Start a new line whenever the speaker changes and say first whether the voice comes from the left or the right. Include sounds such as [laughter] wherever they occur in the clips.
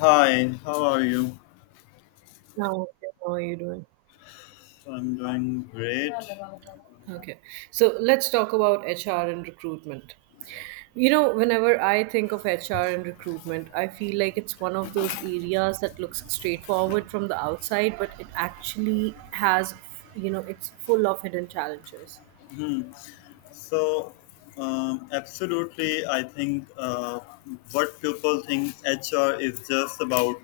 left: Hi, how are you?
right: Oh, okay. How are you doing?
left: I'm doing great.
right: Okay. So let's talk about HR and recruitment. Whenever I think of HR and recruitment, I feel like it's one of those areas that looks straightforward from the outside, but it actually has, it's full of hidden challenges.
left: Hmm. So, absolutely, I think what people think HR is just about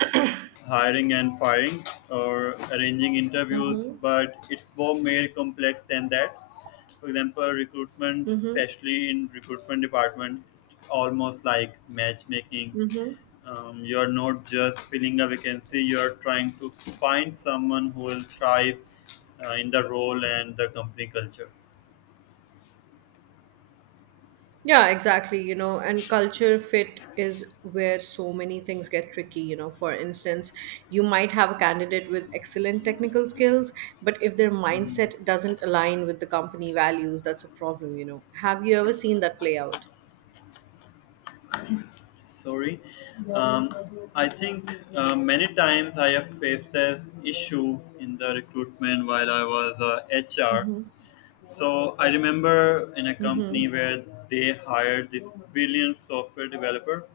left: hiring and firing or arranging interviews,
right: Mm-hmm.
left: but it's more complex than that. For example, recruitment,
right: Mm-hmm.
left: especially in recruitment department, it's almost like matchmaking.
right: Mm-hmm.
left: You're not just filling a vacancy, you're trying to find someone who will thrive in the role and the company culture.
right: Yeah, exactly, and culture fit is where so many things get tricky. For instance, you might have a candidate with excellent technical skills, but if their
left: Hmm,
right: mindset doesn't align with the company values, that's a problem. Have you ever seen that play out?
left: sorry. Um, I think many times I have faced this issue in the recruitment while I was HR.
right: Mm-hmm.
left: So I remember in a
right: Mm-hmm.
left: company where they hired this brilliant software developer,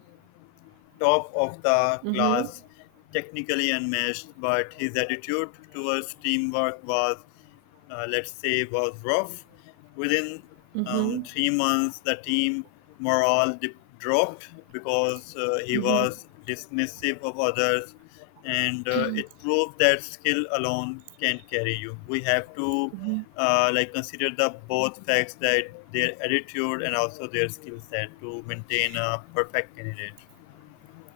left: top of the
right: Mm-hmm.
left: class, technically unmatched, but his attitude towards teamwork was, let's say, was rough. Within
right: Mm-hmm.
left: 3 months, the team morale dropped because he
right: Mm-hmm.
left: was dismissive of others, and it proved that skill alone can't carry you. We have to like consider the both facts that their attitude and also their skill set to maintain a perfect candidate.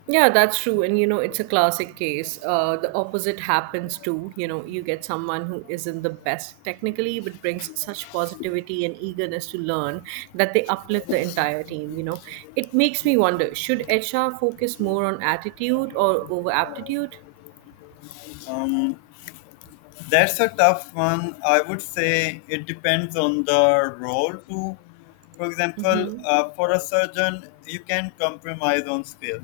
right: Yeah, that's true. And it's a classic case. The opposite happens too. You get someone who isn't the best technically, but brings such positivity and eagerness to learn that they uplift the entire team. It makes me wonder should HR focus more on attitude or over aptitude?
left: Um, that's a tough one. I would say it depends on the role too. For
right: Mm
left: example,
right: hmm.
left: for a surgeon, you can compromise on skill,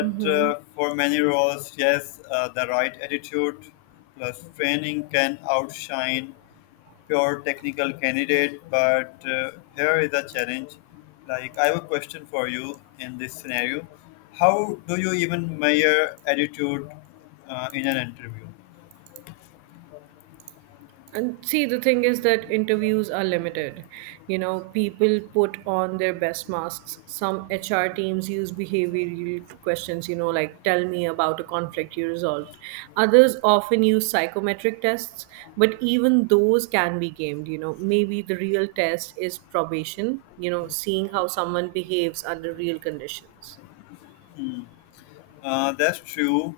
right: Mm hmm.
left: for many roles, yes, the right attitude plus training can outshine pure technical candidate. But here is a challenge. Like I have a question for you in this scenario. How do you even measure attitude in an interview?
right: And see, the thing is that interviews are limited. People put on their best masks. Some HR teams use behavioral questions, like tell me about a conflict you resolved. Others often use psychometric tests, but even those can be gamed. Maybe the real test is probation, seeing how someone behaves under real conditions.
left: That's true.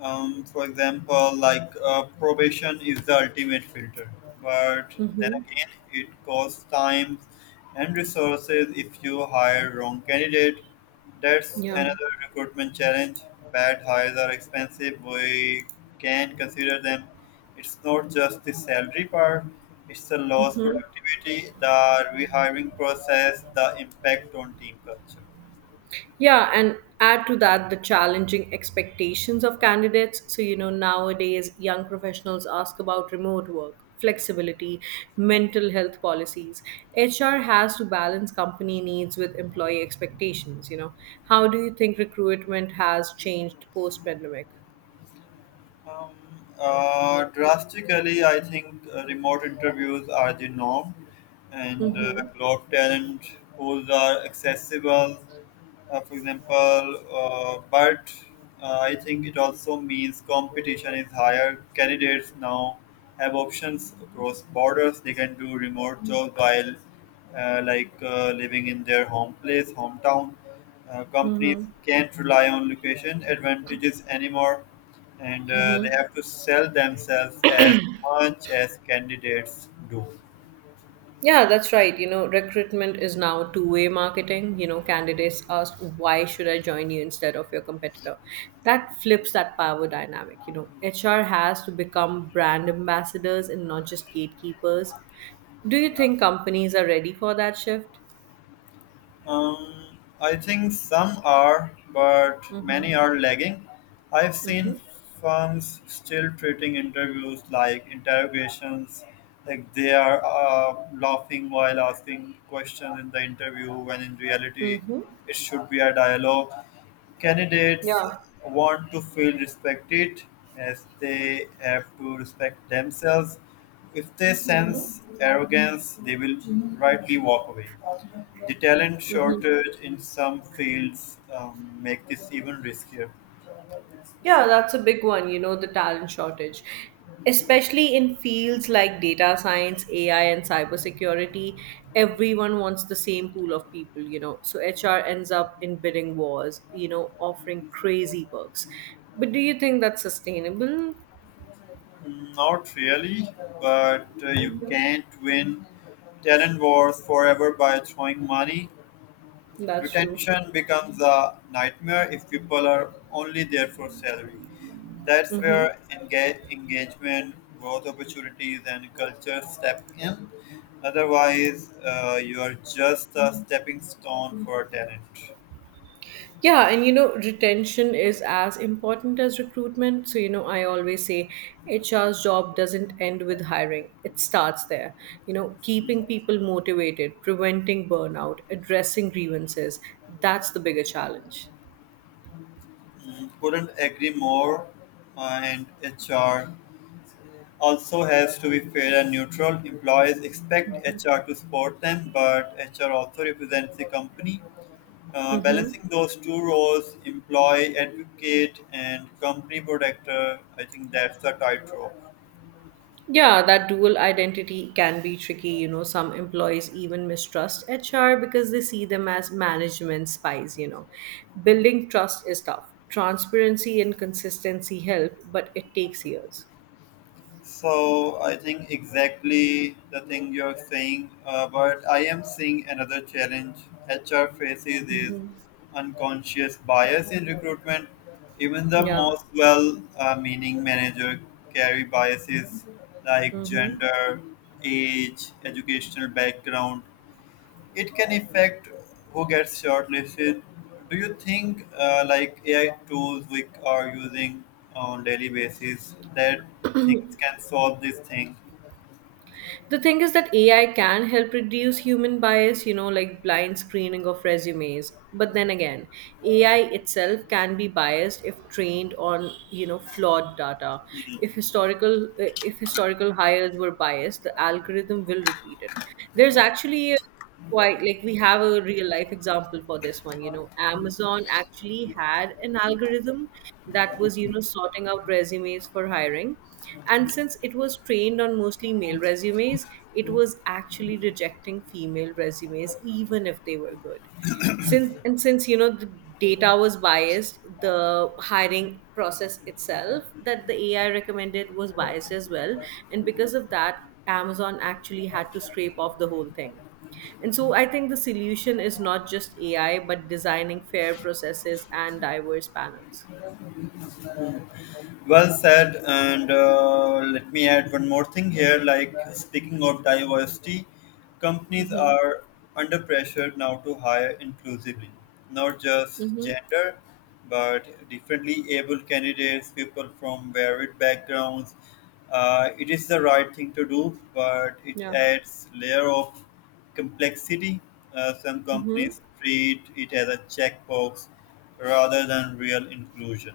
left: For example, like probation is the ultimate filter, but then
right: Mm-hmm.
left: again, it costs time and resources if you hire wrong candidate. That's
right: Yeah.
left: another recruitment challenge. Bad hires are expensive. We can consider them. It's not just the salary part. It's the lost productivity, the rehiring process, the impact on team culture.
right: Yeah, and add to that the challenging expectations of candidates. So, nowadays young professionals ask about remote work, flexibility, mental health policies. HR has to balance company needs with employee expectations. How do you think recruitment has changed post pandemic?
left: Um, drastically, I think remote interviews are the norm, and
right: Mm-hmm.
left: cloud talent pools are accessible, for example. But I think it also means competition is higher. Candidates now have options across borders. They can do remote jobs while, living in their home place, hometown. Companies can't rely on location advantages anymore and they have to sell themselves as much as candidates do.
right: Yeah, that's right. Recruitment is now two-way marketing. Candidates ask, why should I join you instead of your competitor? That flips that power dynamic. HR has to become brand ambassadors and not just gatekeepers. Do you think companies are ready for that shift?
left: I think some are, but
right: Mm-hmm.
left: many are lagging. I've seen
right: Mm-hmm.
left: firms still treating interviews like interrogations, like they are laughing while asking questions in the interview, when in reality,
right: Mm-hmm.
left: it should be a dialogue. Candidates
right: Yeah.
left: want to feel respected as they have to respect themselves. If they sense arrogance, they will rightly walk away. The talent shortage in some fields make this even riskier.
right: Yeah, that's a big one, the talent shortage, especially in fields like data science, AI, and cybersecurity. Everyone wants the same pool of people, so HR ends up in bidding wars, offering crazy perks. But do you think that's sustainable?
left: Not really, but you can't win talent wars forever by throwing money.
right: That's true.
left: Retention becomes a nightmare if people are only there for salary. That's
right: Hmm.
left: where engagement, growth opportunities, and culture step in. Otherwise, you are just a stepping stone for talent.
right: Yeah, and retention is as important as recruitment. So, I always say HR's job doesn't end with hiring, it starts there. Keeping people motivated, preventing burnout, addressing grievances, that's the bigger challenge.
left: Couldn't agree more, and HR also has to be fair and neutral. Employees expect HR to support them, but HR also represents the company.
right: Mm-hmm.
left: Balancing those two roles, employee advocate and company protector, I think that's the tightrope.
right: Yeah, that dual identity can be tricky. Some employees even mistrust HR because they see them as management spies. Building trust is tough. Transparency and consistency help, but it takes years.
left: So I think exactly the thing you're saying, but I am seeing another challenge. HR faces is unconscious bias in recruitment. Even the
right: Yeah.
left: most well-meaning manager carry biases like
right: Hmm.
left: gender, age, educational background, it can affect who gets shortlisted. Do you think like AI tools we are using on daily basis that things can solve this thing?
right: The thing is that AI can help reduce human bias, like blind screening of resumes. But then again, AI itself can be biased if trained on, flawed data. If historical hires were biased, the algorithm will repeat it. There's actually a quite like We have a real life example for this one. Amazon actually had an algorithm that was sorting out resumes for hiring, and since it was trained on mostly male resumes, it was actually rejecting female resumes even if they were good. Since the data was biased, the hiring process itself that the ai recommended was biased as well. And because of that, amazon actually had to scrape off the whole thing. And so I think the solution is not just ai but designing fair processes and diverse panels.
left: Well said, and let me add one more thing here. Like speaking of diversity, companies
right: Mm-hmm.
left: are under pressure now to hire inclusively, not just
right: Mm-hmm.
left: gender, but differently able candidates, people from varied backgrounds. It is the right thing to do, but it
right: Yeah.
left: adds layer of complexity. Some
right: Mm-hmm.
left: companies treat it as a checkbox rather than real inclusion.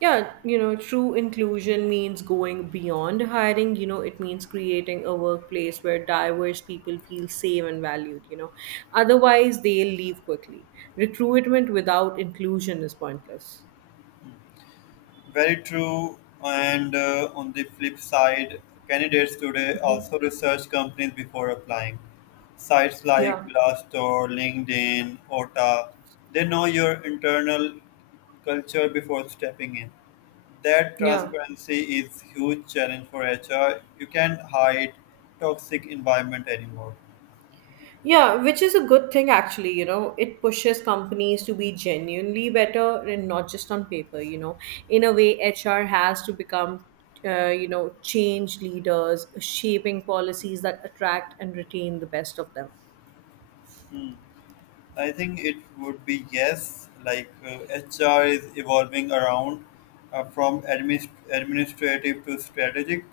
right: Yeah, true inclusion means going beyond hiring. It means creating a workplace where diverse people feel safe and valued. Otherwise, they'll leave quickly. Recruitment without inclusion is pointless.
left: Very true. And on the flip side, candidates today
right: Mhm.
left: also research companies before applying. Sites like
right: Yeah,
left: Glassdoor, LinkedIn, OTA, they know your internal culture before stepping in. That
right: yeah.
left: transparency is huge challenge for HR. You can't hide toxic environment anymore.
right: Yeah, which is a good thing actually. It pushes companies to be genuinely better and not just on paper. In a way, HR has to become, change leaders, shaping policies that attract and retain the best of them.
left: Hmm. I think it would be yes. Like HR is evolving around from administrative to strategic.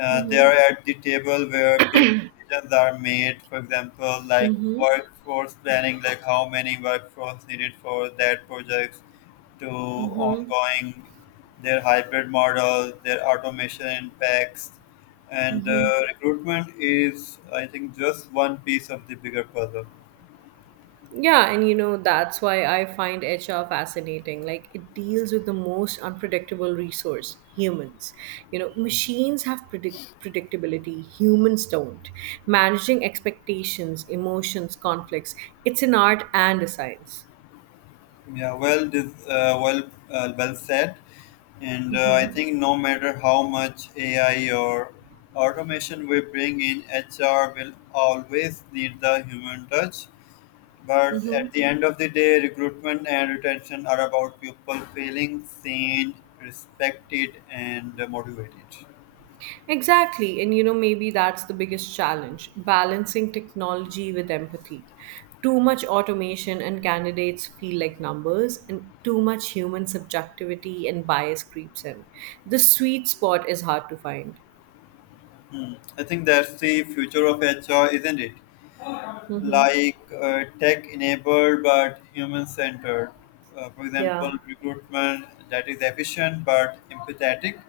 left: They
right: Mm-hmm.
left: are at the table where big decisions are made. For example, like
right: Mm-hmm.
left: workforce planning, like how many workforce needed for that project, to
right: Mm-hmm.
left: ongoing their hybrid model, their automation impacts, and
right: Mm-hmm.
left: recruitment is I think just one piece of the bigger puzzle.
right: Yeah, and that's why I find HR fascinating. Like, it deals with the most unpredictable resource humans. Machines have predictability, humans don't. Managing expectations, emotions, conflicts, it's an art and a science.
left: Yeah, well, this, uh, well, well said. And I think no matter how much AI or automation we bring in, HR will always need the human touch. But at the end of the day, recruitment and retention are about people feeling seen, respected, and motivated.
right: Exactly. And maybe that's the biggest challenge balancing technology with empathy. Too much automation and candidates feel like numbers, and too much human subjectivity and bias creeps in. The sweet spot is hard to find.
left: Hmm. I think that's the future of HR, isn't it?
right: Mm-hmm.
left: Like tech enabled but human centered. For example,
right: Yeah.
left: recruitment that is efficient but empathetic,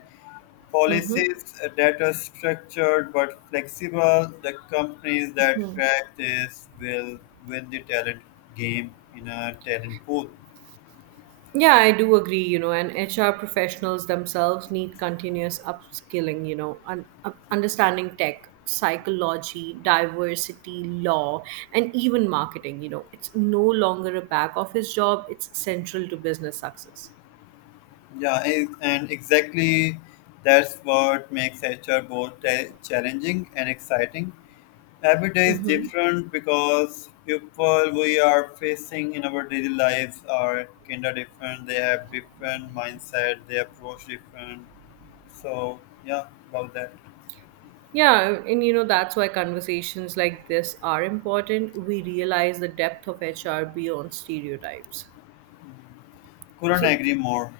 right: Mm-hmm.
left: policies that are structured but flexible. The companies that crack this will win the talent game in a talent pool.
right: Yeah, I do agree, and HR professionals themselves need continuous upskilling, understanding tech, psychology, diversity, law, and even marketing. It's no longer a back office job, it's central to business success.
left: And exactly that's what makes HR both challenging and exciting. Every day is different because people we are facing in our daily lives are kind of different. They have different mindset. They approach different. So yeah, about that,
right: Yeah, and that's why conversations like this are important. We realize the depth of HR beyond stereotypes.
left: couldn't
right: So,
left: agree more.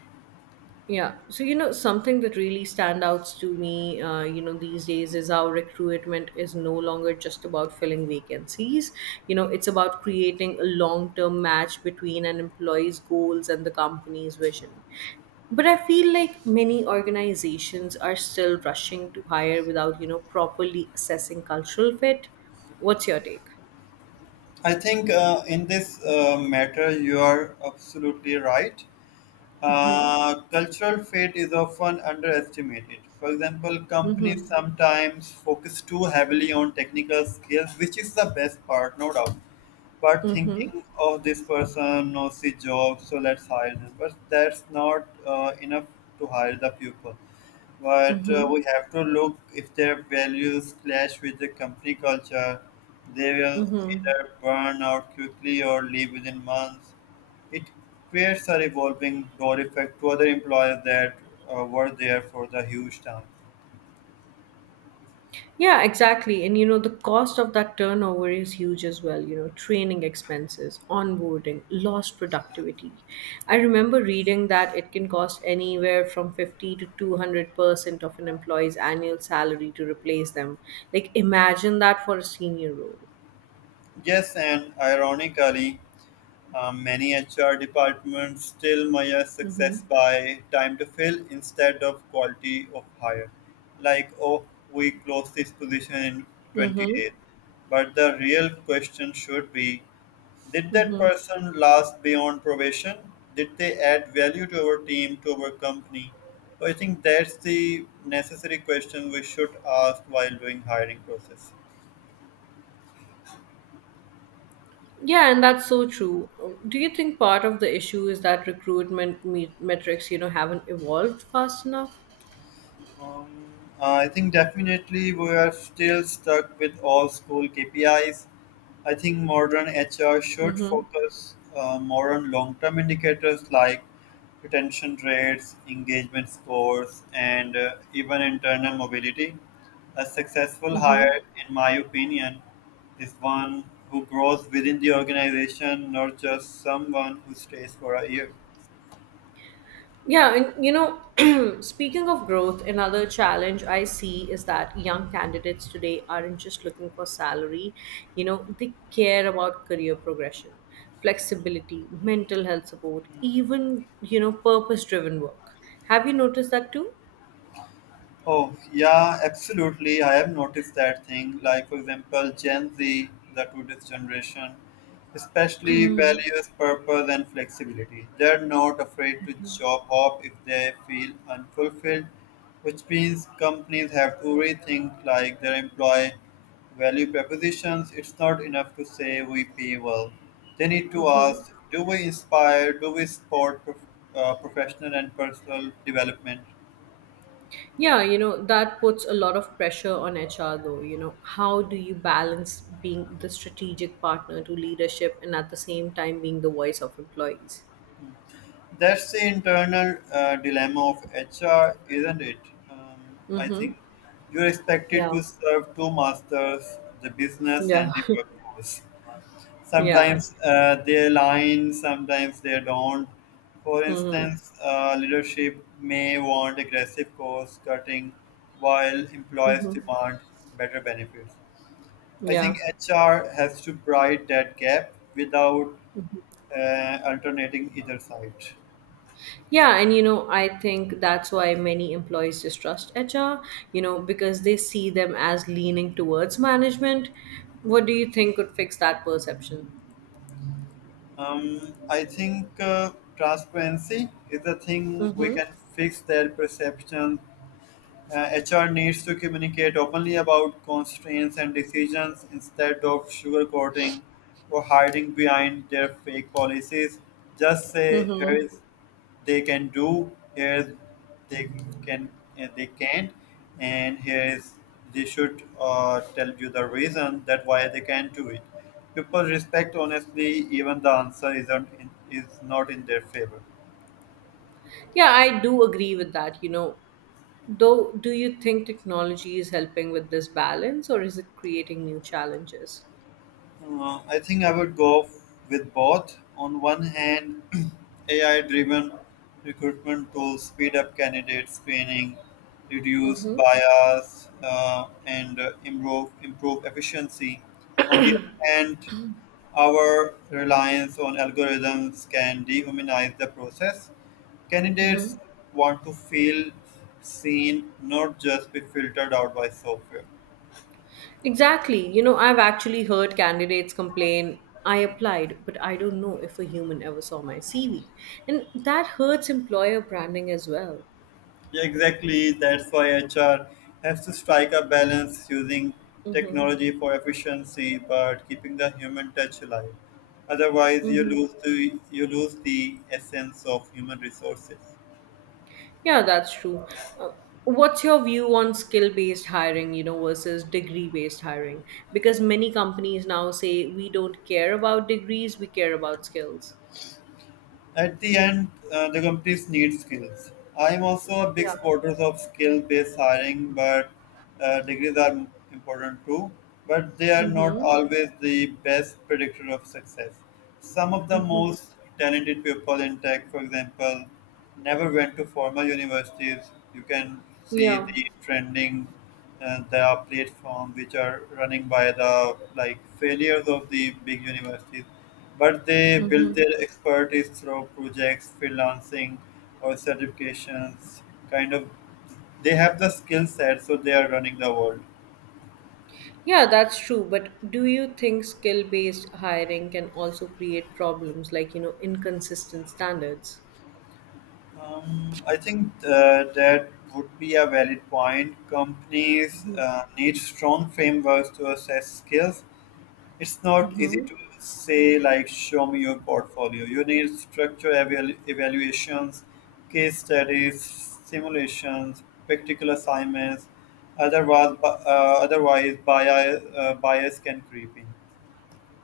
right: Yeah. Something that really stand out to me, these days is how recruitment is no longer just about filling vacancies. It's about creating a long term match between an employee's goals and the company's vision. But I feel like many organizations are still rushing to hire without, properly assessing cultural fit. What's your take?
left: I think in this matter you are absolutely right. Cultural fit is often underestimated. For example, companies sometimes focus too heavily on technical skills, which is the best part, no doubt. But thinking of this person knows the job, so let's hire this. But that's not enough to hire the pupil but we have to look if their values clash with the company culture. They will either burn out quickly or leave within months. It creates a revolving door effect to other employees that were there for the huge time.
right: Yeah, exactly. And the cost of that turnover is huge as well. Training expenses, onboarding, lost productivity. I remember reading that it can cost anywhere from 50 to 200% of an employee's annual salary to replace them. Like, imagine that for a senior role.
left: Yes, and ironically, many HR departments still measure success
right: Mm-hmm.
left: by time to fill instead of quality of hire. Like, oh, we close this position in 20
right: Mm-hmm.
left: days. But the real question should be, did that
right: Mm-hmm.
left: person last beyond probation? Did they add value to our team, to our company? So I think that's the necessary question we should ask while doing hiring process.
right: Yeah, and that's so true. Do you think part of the issue is that recruitment metrics, haven't evolved fast enough?
left: Um, I think definitely we are still stuck with old school KPIs. I think modern HR should
right: Mm-hmm.
left: focus more on long term indicators like retention rates, engagement scores, and even internal mobility. A successful
right: Mm-hmm.
left: hire, in my opinion, is one who grows within the organization, not just someone who stays for a year.
right: Yeah, and [clears throat] speaking of growth, another challenge I see is that young candidates today aren't just looking for salary, they care about career progression, flexibility, mental health support, even, purpose driven work. Have you noticed that too?
left: Oh, yeah, absolutely. I have noticed that thing. Like, for example, Gen Z, the today's generation, especially values purpose and flexibility. They're not afraid to job hop if they feel unfulfilled, which means companies have to rethink like their employee value propositions. It's not enough to say we pay well. They need to
right: Mm-hmm.
left: ask, do we inspire? Do we support professional and personal development?
right: Yeah, that puts a lot of pressure on HR though. How do you balance being the strategic partner to leadership and at the same time being the voice of employees?
left: That's the internal dilemma of HR, isn't it? Um, I
right: Mm-hmm.
left: think you're expected
right: Yeah.
left: to serve two masters, the business
right: Yeah,
left: and the workforce.
right: [laughs] yeah.
left: Sometimes they align, sometimes they don't. For
right: Hmm.
left: instance, leadership may want aggressive cost cutting while employees
right: Hmm.
left: demand better benefits. I
right: Yeah.
left: think HR has to bridge that gap without alternating either side.
right: Yeah, and I think that's why many employees distrust HR, because they see them as leaning towards management. What do you think could fix that perception?
left: I think transparency is a thing we
right: Mm-hmm.
left: can fix their perception. HR needs to communicate openly about constraints and decisions instead of sugarcoating or hiding behind their fake policies. Just say here's they can do, here's they can and they can't, and here's they should tell you the reason that why they can't do it. People respect honestly, even the answer isn't in, is not in their favor.
right: Yeah, I do agree with that. Though, do you think technology is helping with this balance or is it creating new challenges?
left: I think I would go with both. On one hand, [clears throat] AI driven recruitment tools speed up candidate screening, reduce
right: Mm-hmm.
left: bias, and improve efficiency. On the other hand, our reliance on algorithms can dehumanize the process. Candidates want to feel seen, not just be filtered out by software.
right: Exactly. I've actually heard candidates complain, I applied, but I don't know if a human ever saw my CV. And that hurts employer branding as well.
left: Yeah, exactly. That's why HR has to strike a balance using
right: Mm-hmm.
left: technology for efficiency, but keeping the human touch alive. Otherwise,
right: Mm-hmm.
left: you lose the essence of human resources.
right: Yeah, that's true. Uh, what's your view on skill based hiring, versus degree based hiring? Because many companies now say we don't care about degrees, we care about skills.
left: At the end, the companies need skills. I am also a big
right: Yeah.
left: supporter of skill-based hiring, but degrees are important too. But they are not
right: Mm-hmm.
left: always the best predictor of success. Some of the
right: Mm-hmm.
left: most talented people in tech, for example, never went to formal universities. You can see
right: Yeah.
left: the trending the platform which are running by the like failures of the big universities but they
right: Mm-hmm.
left: build their expertise through projects, freelancing, or certifications. Kind of, they have the skill set, so they are running the world.
right: Yeah, that's true. But do you think skill based hiring can also create problems like, inconsistent standards?
left: I think that would be a valid point. Companies need strong frameworks to assess skills. It's not easy
right: Hmm.
left: to say, like, show me your portfolio. You need structure evaluations, case studies, simulations, practical assignments. Otherwise, otherwise bias can creep in.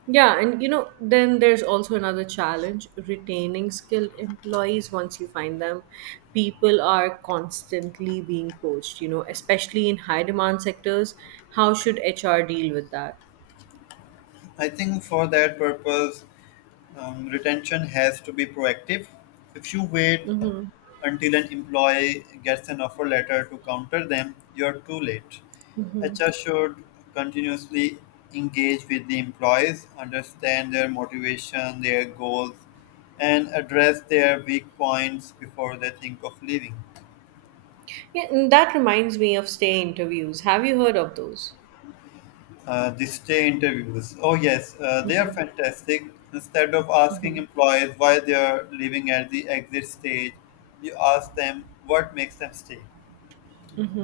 right: Yeah, and then there's also another challenge retaining skilled employees once you find them. People are constantly being poached, especially in high demand sectors. How should HR deal with that?
left: I think for that purpose, retention has to be proactive. If you wait
right: Hmm.
left: until an employee gets an offer letter to counter them, you're too late. HR should continuously engage with the employees, understand their motivation, their goals, and address their weak points before they think of leaving.
right: Yeah, and that reminds me of stay interviews. Have you heard of those?
left: The stay interviews. Oh, yes, they are fantastic. Instead of asking employees why they are leaving at the exit stage, you ask them what makes them stay.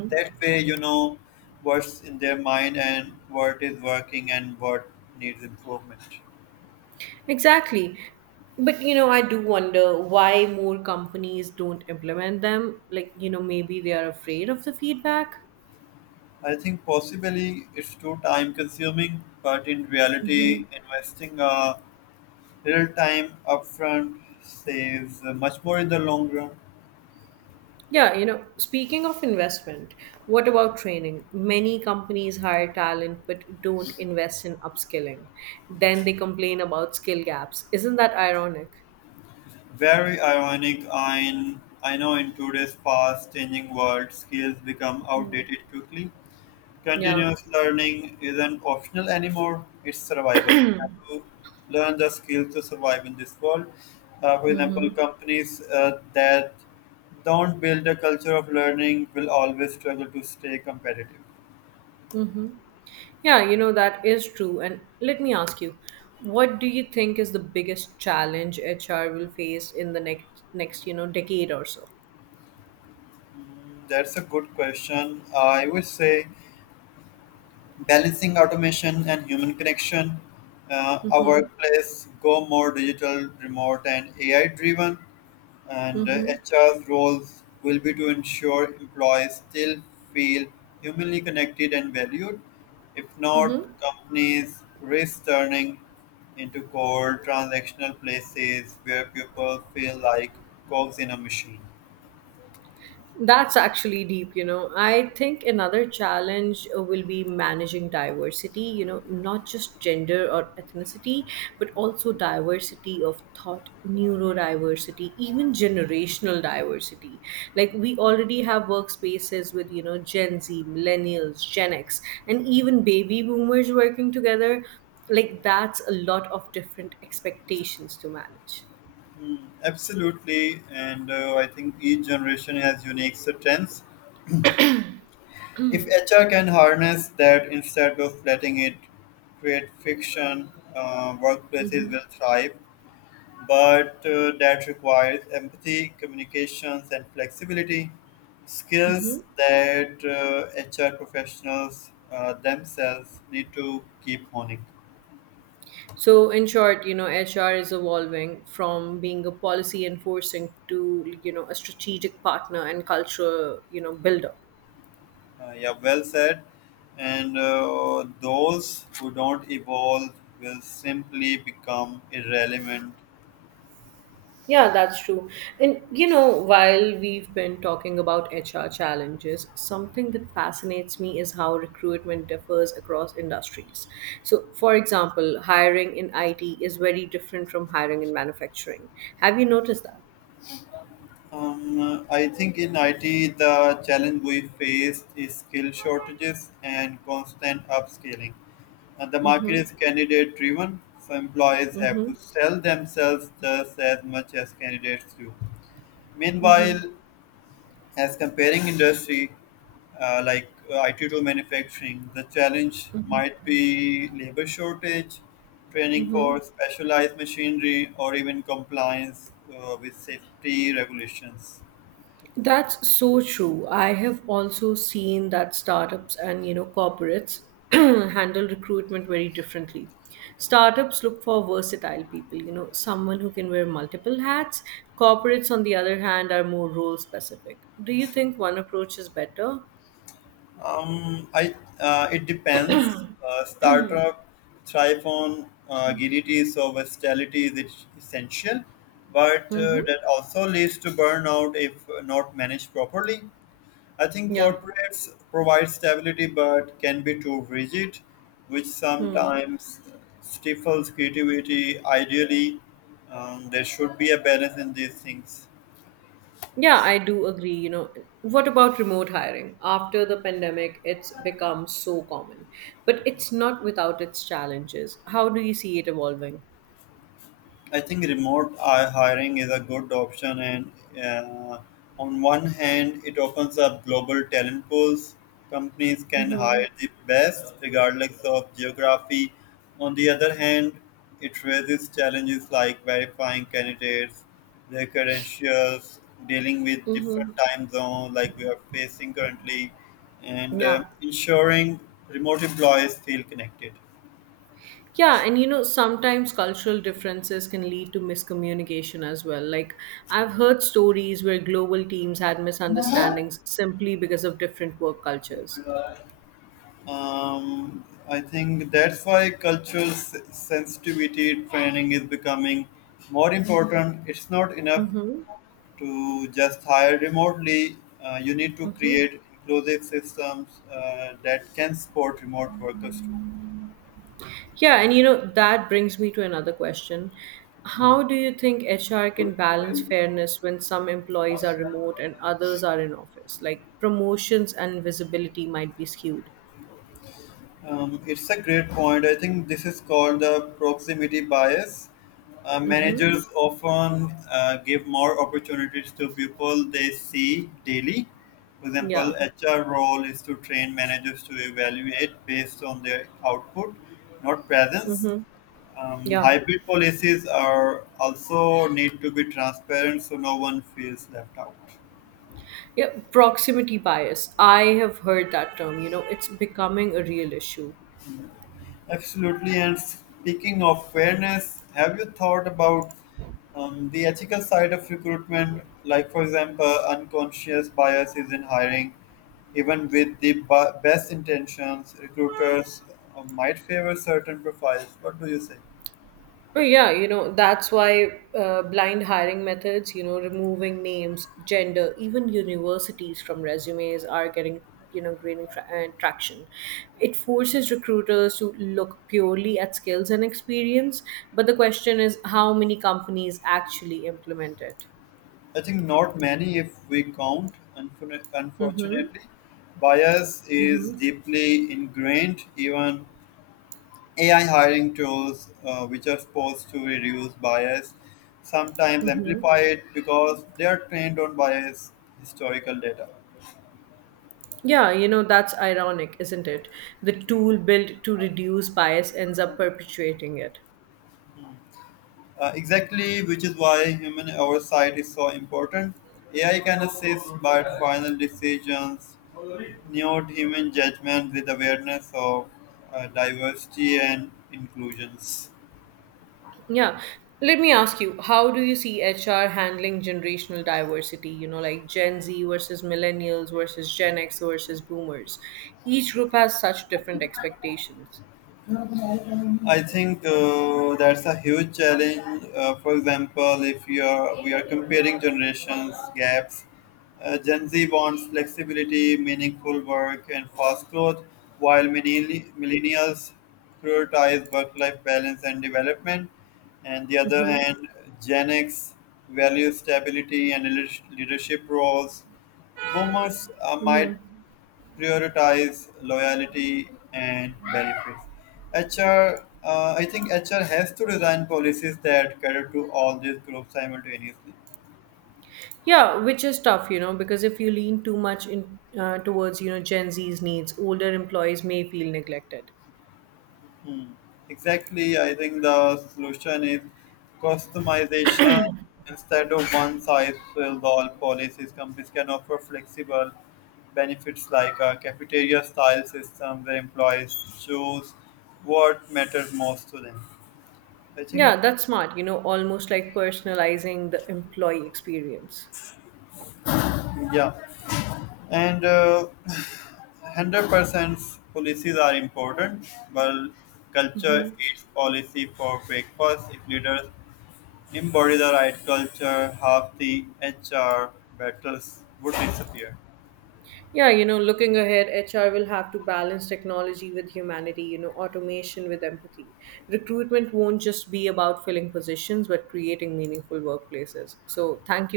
left: That way, you know what's in their mind and what is working and what needs improvement.
right: Exactly. But I do wonder why more companies don't implement them. Like, maybe they are afraid of the feedback.
left: I think possibly it's too time consuming, but in
right: Hmm.
left: reality, investing a little time upfront saves much more in the long run.
right: Yeah, speaking of investment, what about training? Many companies hire talent but don't invest in upskilling. Then they complain about skill gaps. Isn't that ironic?
left: Very ironic. I know in today's fast changing world, skills become outdated quickly.
right: Yeah.
left: Continuous learning isn't optional anymore, it's survival. We have to learn the skills to survive in this world. For example,
right: Mm-hmm.
left: companies that don't build a culture of learning will always struggle to stay competitive.
right: Mm-hmm. Yeah, that is true. And let me ask you, what do you think is the biggest challenge HR will face in the next decade or so?
left: Mm. That's a good question. I would say balancing automation and human connection. Our
right: Mm-hmm.
left: workplace go more digital, remote, and AI driven, and
right: Mm-hmm.
left: HR's roles will be to ensure employees still feel humanly connected and valued. If not,
right: Mm-hmm.
left: companies risk turning into cold transactional places where people feel like cogs in a machine.
right: That's actually deep. I think another challenge will be managing diversity, not just gender or ethnicity, but also diversity of thought, neurodiversity, even generational diversity. Like, we already have workspaces with, Gen Z, millennials, Gen X, and even baby boomers working together. Like, that's a lot of different expectations to manage.
left: Mm. Absolutely, and I think each generation has unique strengths. If HR can harness that instead of letting it create friction, workplaces
right: Mhm.
left: will thrive. But that requires empathy, communications, and flexibility skills that HR professionals themselves need to keep honing.
right: So, in short, HR is evolving from being a policy enforcing to, a strategic partner and cultural, builder.
left: Yeah, well said. And those who don't evolve will simply become irrelevant.
right: Yeah, that's true. And, while we've been talking about HR challenges, something that fascinates me is how recruitment differs across industries. So, for example, hiring in IT is very different from hiring in manufacturing. Have you noticed that?
left: I think in IT, the challenge we face is skill shortages and constant upscaling. And the market
right: Mm-hmm,
left: is candidate driven, so employees have
right: mm-hmm,
left: to sell themselves just as much as candidates do.
right: mm-hmm,
left: Meanwhile, as comparing industry IT to manufacturing, the challenge might be labor shortage, training
right: mm-hmm.
left: for specialized machinery, or even compliance with safety regulations.
right: That's so true. I have also seen that startups and corporates [clears throat] handle recruitment very differently. Startups look for versatile people, someone who can wear multiple hats. Corporates, on the other hand, are more role specific. Do you think one approach is better?
left: I it depends. Startup thrive on agility, so versatility is essential, but
right: Mm-hmm.
left: that also leads to burnout if not managed properly. I think
right: Yeah.
left: corporates provide stability, but can be too rigid, which
right: Hmm.
left: sometimes stifles creativity. Ideally, there should be a balance in these things.
right: Yeah, I do agree. What about remote hiring? After the pandemic, it's become so common, but it's not without its challenges. How do you see it evolving?
left: I think remote hiring is a good option, and uh, on one hand, it opens up global talent pools. Companies can
right: Mm-hmm.
left: hire the best, regardless of geography. On the other hand, it raises challenges like verifying candidates, their credentials, dealing with different
right: Mm-hmm.
left: time zones like we are facing currently, and
right: Yeah.
left: ensuring remote employees feel connected.
right: Yeah, and sometimes cultural differences can lead to miscommunication as well. Like, I've heard stories where global teams had misunderstandings simply because of different work cultures.
left: I think that's why cultural sensitivity training is becoming more important. It's not enough
right: Mm-hmm.
left: to just hire remotely. You need to
right: Mm-hmm.
left: create inclusive systems that can support remote workers too.
right: Yeah, and that brings me to another question. How do you think HR can balance fairness when some employees are remote and others are in office? Like, promotions and visibility might be skewed.
left: It's a great point. I think this is called the proximity bias. Managers often give more opportunities to people they see daily. For example,
right: Yeah.
left: HR role is to train managers to evaluate based on their output, not presence.
right: Mm-hmm. Yeah.
left: Hybrid policies are also need to be transparent so no one feels left out.
right: Yeah, proximity bias. I have heard that term. It's becoming a real issue.
left: Absolutely. And speaking of fairness, have you thought about the ethical side of recruitment? Like, for example, unconscious biases in hiring, even with the best intentions, recruiters might favor certain profiles. What do you say?
right: But yeah, that's why blind hiring methods, removing names, gender, even universities from resumes are gaining traction. It forces recruiters to look purely at skills and experience. But the question is, how many companies actually implement it?
left: I think not many, if we count,
right: Mm-hmm.
left: unfortunately. Bias is
right: Mm-hmm.
left: deeply ingrained, even AI hiring tools, which are supposed to reduce bias, sometimes
right: Mm-hmm.
left: amplify it because they are trained on biased historical data.
right: Yeah, that's ironic, isn't it? The tool built to reduce bias ends up perpetuating it.
left: Exactly, which is why human oversight is so important. AI can assist but final decisions, note human judgment with awareness of diversity and inclusions.
right: Yeah. Let me ask you, how do you see HR handling generational diversity? Like Gen Z versus millennials versus Gen X versus boomers. Each group has such different expectations.
left: I think that's a huge challenge. For example, if you are, we are comparing generations gaps, Gen Z wants flexibility, meaningful work, and fast growth, while millennials prioritize work-life balance and development. And the other hand, Gen X values stability and leadership roles. Boomers might prioritize loyalty and benefits. HR, uh, I think HR has to design policies that cater to all these groups simultaneously.
right: Yeah, which is tough, because if you lean too much in towards, Gen Z's needs, older employees may feel neglected.
left: Hmm. Exactly, I think the solution is customization instead of one size fits all policies. Companies can offer flexible benefits like a cafeteria style system where employees choose what matters most to them. I think,
right: Yeah, that's smart, almost like personalizing the employee experience.
left: yeah. And 100% policies are important, but culture eats policy for breakfast. If leaders embody the right culture, half the HR battles would disappear.
right: Yeah, looking ahead, HR will have to balance technology with humanity, automation with empathy. Recruitment won't just be about filling positions, but creating meaningful workplaces. So, thank you.